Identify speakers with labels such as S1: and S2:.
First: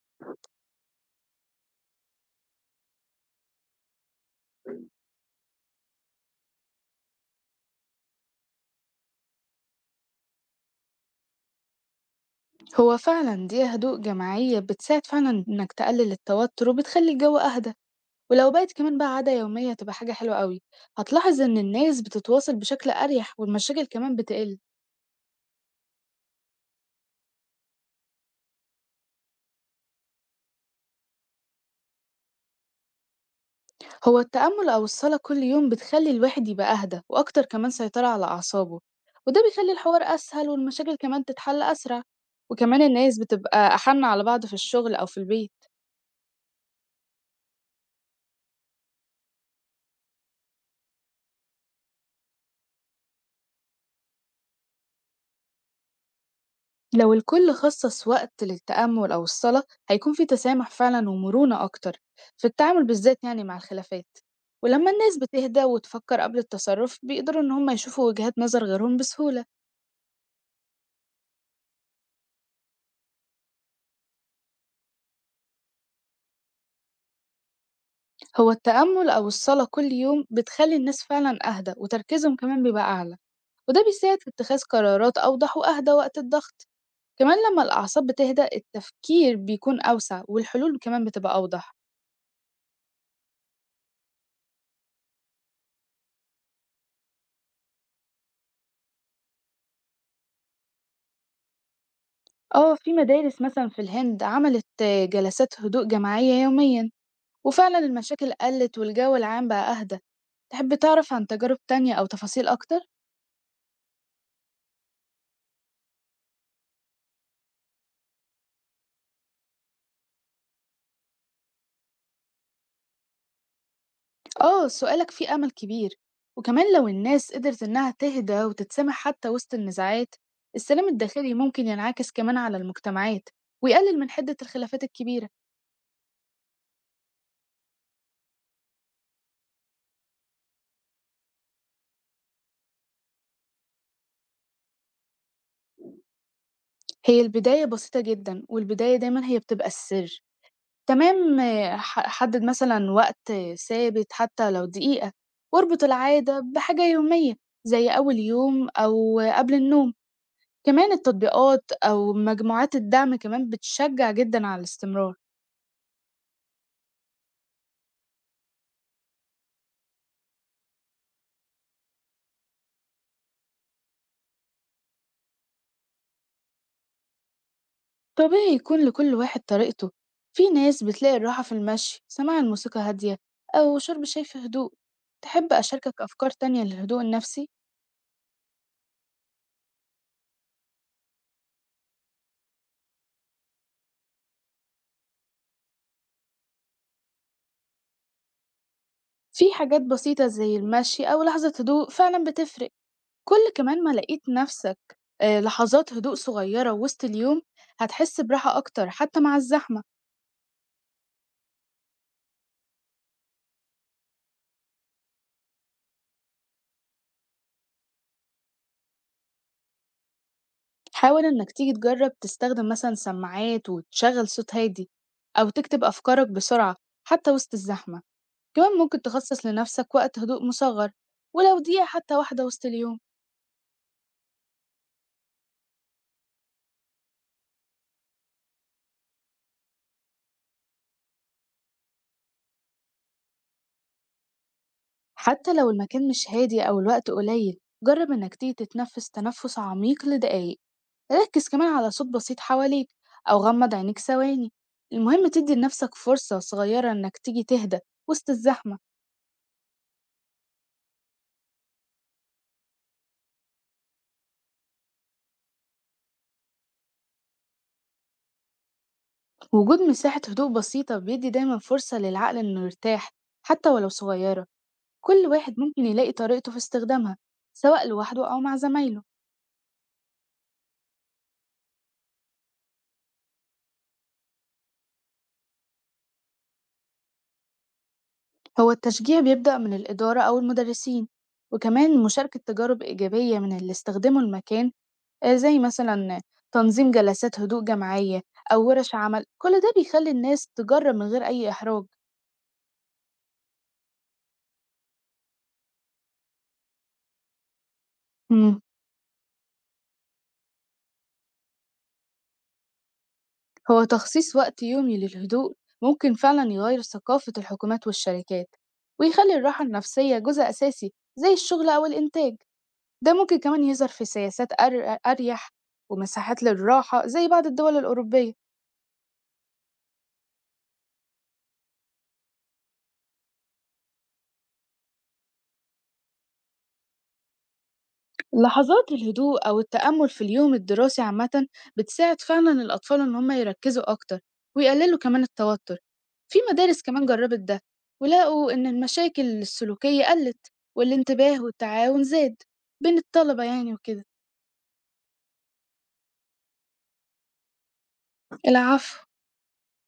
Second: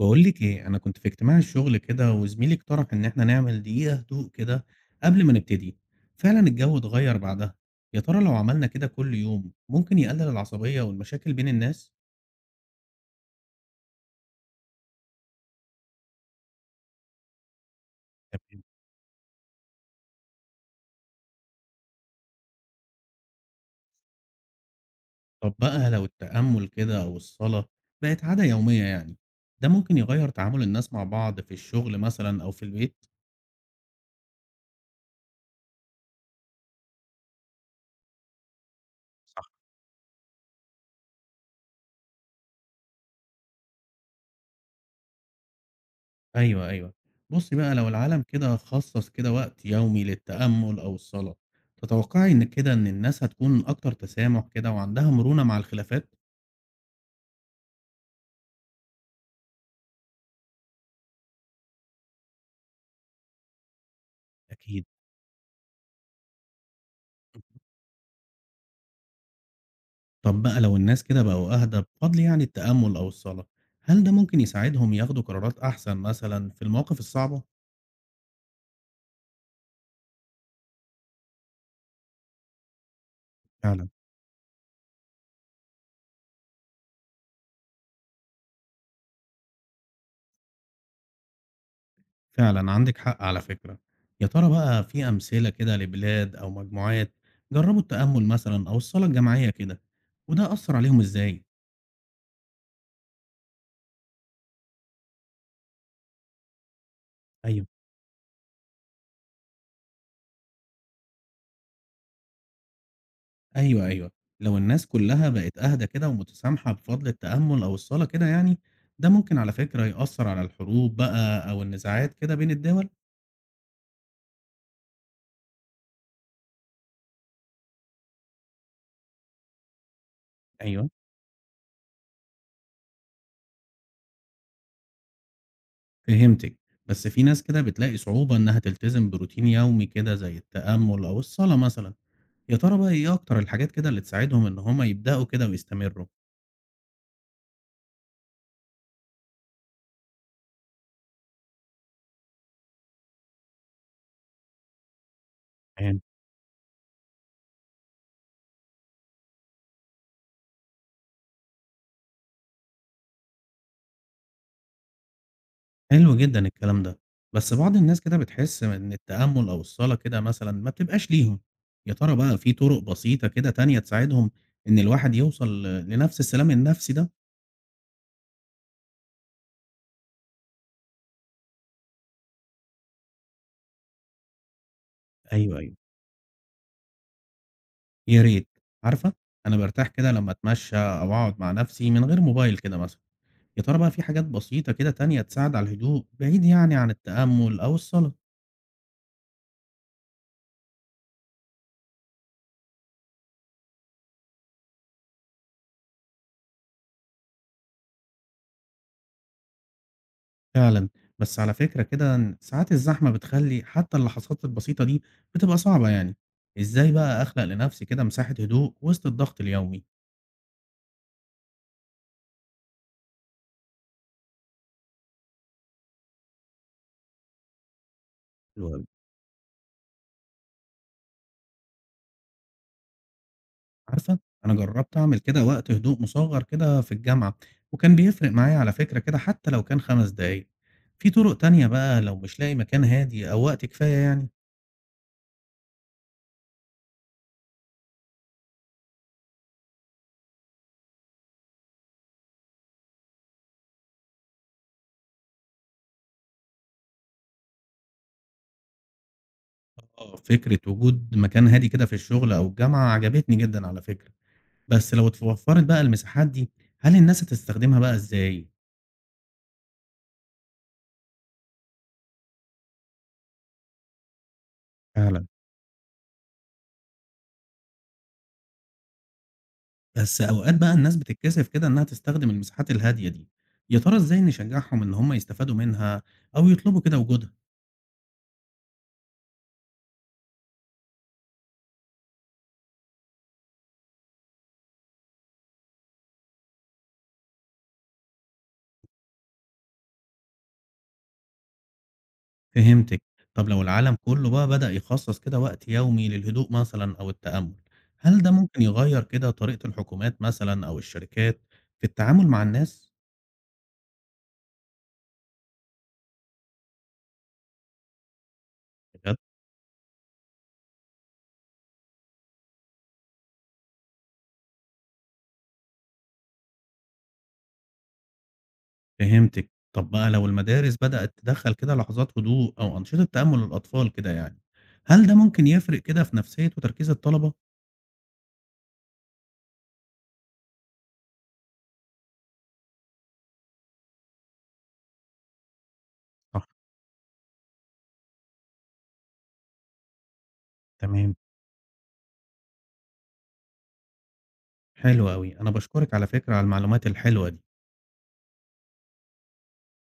S1: باقول لِك إيه، أنا كنت في اجتماع الشغل كده وزميلي اقترح إن إحنا نعمل دقيقة هدوء كده قبل ما نبتدي، فعلًا الجو اتغيّر بعدها، يا ترى لو عملنا كده كل يوم ممكن يقلل العصبية والمشاكل بين الناس؟
S2: هو فعلا دي هدوء جماعية بتساعد فعلا إنك تقلل التوتر وبتخلي الجو أهدى. ولو
S1: تمام.
S2: بقت كمان بقى عادة يومية تبقى حاجة حلوة قوي. هتلاحظ إن الناس بتتواصل بشكل أريح والمشاكل كمان بتقل.
S1: طب بقى لو التأمل كده أو الصلاة بقت عادة يومية يعني، ده ممكن يغيّر تعامل الناس مع بعض في الشغل مثلًا أو في البيت؟
S2: هو التأمل أو الصلاة كل يوم بتخلي الواحد يبقى أهدى وأكتر كمان سيطرة على أعصابه، وده بيخلي الحوار أسهل والمشاكل كمان تتحل أسرع. وكمان الناس بتبقى أحن على بعض في الشغل أو في البيت.
S1: أيوه، أيوه. بُصّي بقى، لو العالم كده خصّص كده وقت يومي للتأمُّل أو الصلاة، تتوقّعي إن كده إن الناس هتكون أكتر تسامح كده وعندها مرونة مع الخلافات؟
S2: لو الكل خصص وقت للتأمل أو الصلاة هيكون في تسامح فعلا ومرونة أكتر في التعامل بالذات يعني مع الخلافات.
S1: أكيد.
S2: ولما الناس بتهدى وتفكر قبل التصرف بيقدروا إن هم يشوفوا وجهات نظر غيرهم بسهولة.
S1: طَب بقى لو الناس كده بقوا أهدى بفضل يعني التأمُّل أو الصلاة، هل ده ممكن يساعدهم ياخدوا قرارات أحسن مثلًا في المواقف الصعبة؟
S2: هو التأمل أو الصلاة كل يوم بتخلي الناس فعلا أهدى وتركيزهم كمان بيبقى أعلى، وده
S1: فعلًا،
S2: بيساعد في اتخاذ قرارات أوضح وأهدى وقت الضغط. كمان لما الأعصاب بتهدأ التفكير بيكون أوسع والحلول كمان بتبقى أوضح.
S1: فعلًا عندِك حق على فكرة. يا ترى بقى في أمثلة كده لبلاد أو مجموعات جرّبوا التأمُّل مثلًا أو الصلاة الجماعية كده وده أثّر عليهم إزاي؟
S2: اه، في مدارس مثلا في الهند عملت جلسات هدوء جماعية يوميا،
S1: أيوه.
S2: وفعلا المشاكل قلت والجو العام بقى أهدى. تحب تعرف عن تجارب تانية أو تفاصيل أكتر؟
S1: أيوه، أيوه. لو الناس كلّها بقت أهدى كده ومتسامحة بفضل التأمُّل أو الصلاة كده يعني، ده ممكن على فكرة يأثّر على الحروب بقى أو النزاعات كده بين الدول.
S2: آه، سؤالك فيه أمل كبير. وكمان لو الناس قدرت إنها تهدى وتتسامح حتى وسط النزاعات السلام
S1: أيوه.
S2: الداخلي ممكن ينعكس كمان على المجتمعات، ويقلل من حدة الخلافات الكبيرة.
S1: فهمتِك. بس في ناس كده بتلاقي صعوبة إنّها تلتزم بروتين يومي كده زي التأمُّل أو الصلاة مثلًا، يا ترى بقى إيه أكتر الحاجات كده اللي تساعدهم إن هم يبدأوا كده ويستمروا؟
S2: هي البداية بسيطة جدًا، والبداية دايمًا هي بتبقى السر. تمام، آه، ح حدد مثلًا وقت ثابت حتى لو دقيقة، واربط العادة بحاجة يومية زي أول يوم أو قبل النوم. كمان التطبيقات أو مجموعات الدعم كمان بتشجع جدًا على الاستمرار.
S1: حلو جدًا الكلام ده، بس بعض الناس كده بتحس إن التأمُّل أو الصلاة كده مثلًا ما بتبقاش ليهم، يا ترى بقى في طُرق بسيطة كده تانية تساعدهم إن الواحد يوصل لنفس السلام النفسي ده؟
S2: طبيعي يكون لكل واحد طريقته، في ناس بتلاقي الراحة في المشي، سماع الموسيقى هادية، أو شرب شاي في هدوء. تحب
S1: أيوه، أيوه.
S2: أشاركك أفكار تانية للهدوء النفسي؟
S1: يا ريت، عارفة أنا بارتاح كده لمّا أتمشى أو أقعد مع نفسي من غير موبايل كده مثلًا، يا ترى بقى في حاجات بسيطة كده تانية تساعد على الهدوء بعيد يعني عن التأمُّل أو الصلاة؟
S2: في حاجات بسيطة زي المشي أو لحظة هدوء فعلا بتفرق. كل كمان ما لقيت نفسك لحظات هدوء صغيرة وسط اليوم هتحس براحة أكتر حتى مع الزحمة.
S1: فعلًا، بس على فكرة كده إن ساعات الزحمة بتخلّي حتى اللحظات البسيطة دي بتبقى صعبة يعني، إزاي بقى أخلق لنفسي كده مساحة هدوء وسط الضغط اليومي؟
S2: حاول إنك تيجي تجرب تستخدم مثلا سماعات وتشغل صوت هادي، أو تكتب أفكارك بسرعة حتى وسط الزحمة.
S1: حلو
S2: كمان
S1: أوي.
S2: ممكن تخصص لنفسك وقت هدوء مصغر ولو دقيقة حتى واحدة وسط اليوم.
S1: عارفة، أنا جرّبت أعمل كده وقت هدوء مصغّر كده في الجامعة، وكان بيفرق معايا على فكرة كده حتى لو كان 5 دقايق. في طرق تانية بقى لو مش لاقي مكان هادي أو وقت كفاية يعني؟
S2: حتى لو المكان مش هادي أو الوقت قليل جرب إنك تيجي تتنفس تنفس عميق لدقايق. ركز كمان على صوت بسيط حواليك، أو غمض عينيك ثواني. المهم تدي لنفسك فرصة صغيرة إنك تيجي تهدى وسط الزحمة.
S1: آه، فكرة وجود مكان هادي كده في الشغل أو الجامعة عجبتني جدًا على فكرة، بس لو اتوفّرت بقى المساحات دي، هل الناس هتستخدمها بقى إزاي؟
S2: وجود مساحة هدوء بسيطة بيدي دايما فرصة للعقل إنه يرتاح حتى ولو صغيرة.
S1: فعلًا.
S2: كل واحد ممكن يلاقي طريقته في استخدامها سواء لوحده أو مع زمايله.
S1: بس أوقات بقى الناس بتتكسف كده إنها تستخدم المساحات الهادية دي، يا ترى إزاي نشجعهم إن هم يستفادوا منها أو يطلبوا كده وجودها؟
S2: هو التشجيع بيبدأ من الإدارة أو المدرسين، وكمان مشاركة تجارب إيجابية من اللي استخدموا المكان، زي مثلًا تنظيم جلسات هدوء جماعية أو وِرش عمل، كل ده بيخلّي الناس تجرّب من غير أي إحراج.
S1: فهمتِك، طب لو العالم كله بقى بدأ يخصص كده وقت يومي للهدوء مثلًا أو التأمل، هل ده
S2: إمم.
S1: ممكن يغير كده طريقة الحكومات مثلًا أو الشركات في التعامل مع الناس؟
S2: هو تخصيص وقت يومي للهدوء ممكن فعلًا يغيّر ثقافة الحكومات والشركات،
S1: بجد؟
S2: ويخلّي الراحة النفسية جزء أساسي زي الشغل أو الإنتاج. ده ممكن كمان يظهر في سياسات أريح ومساحات للراحة زي بعض الدول الأوروبية.
S1: فهمتِك، طب بقى لو المدارس بدأت تدخل كده لحظات هدوء أو أنشطة تأمل للأطفال كده يعني، هل ده ممكن يفرق كده في نفسية وتركيز الطلبة؟
S2: لحظات الهدوء أو التأمل في اليوم الدراسي عامة بتساعد فعلا الأطفال إن هم يركزوا أكتر ويقللوا كمان التوتر. في
S1: صح،
S2: مدارس كمان جربت ده ولقوا إن المشاكل السلوكية قلت،
S1: تمام.
S2: والانتباه والتعاون زاد بين الطلبة يعني وكده.
S1: حلو أوي، أنا باشكرِك على فكرة على المعلومات الحلوة دي.
S2: العفو.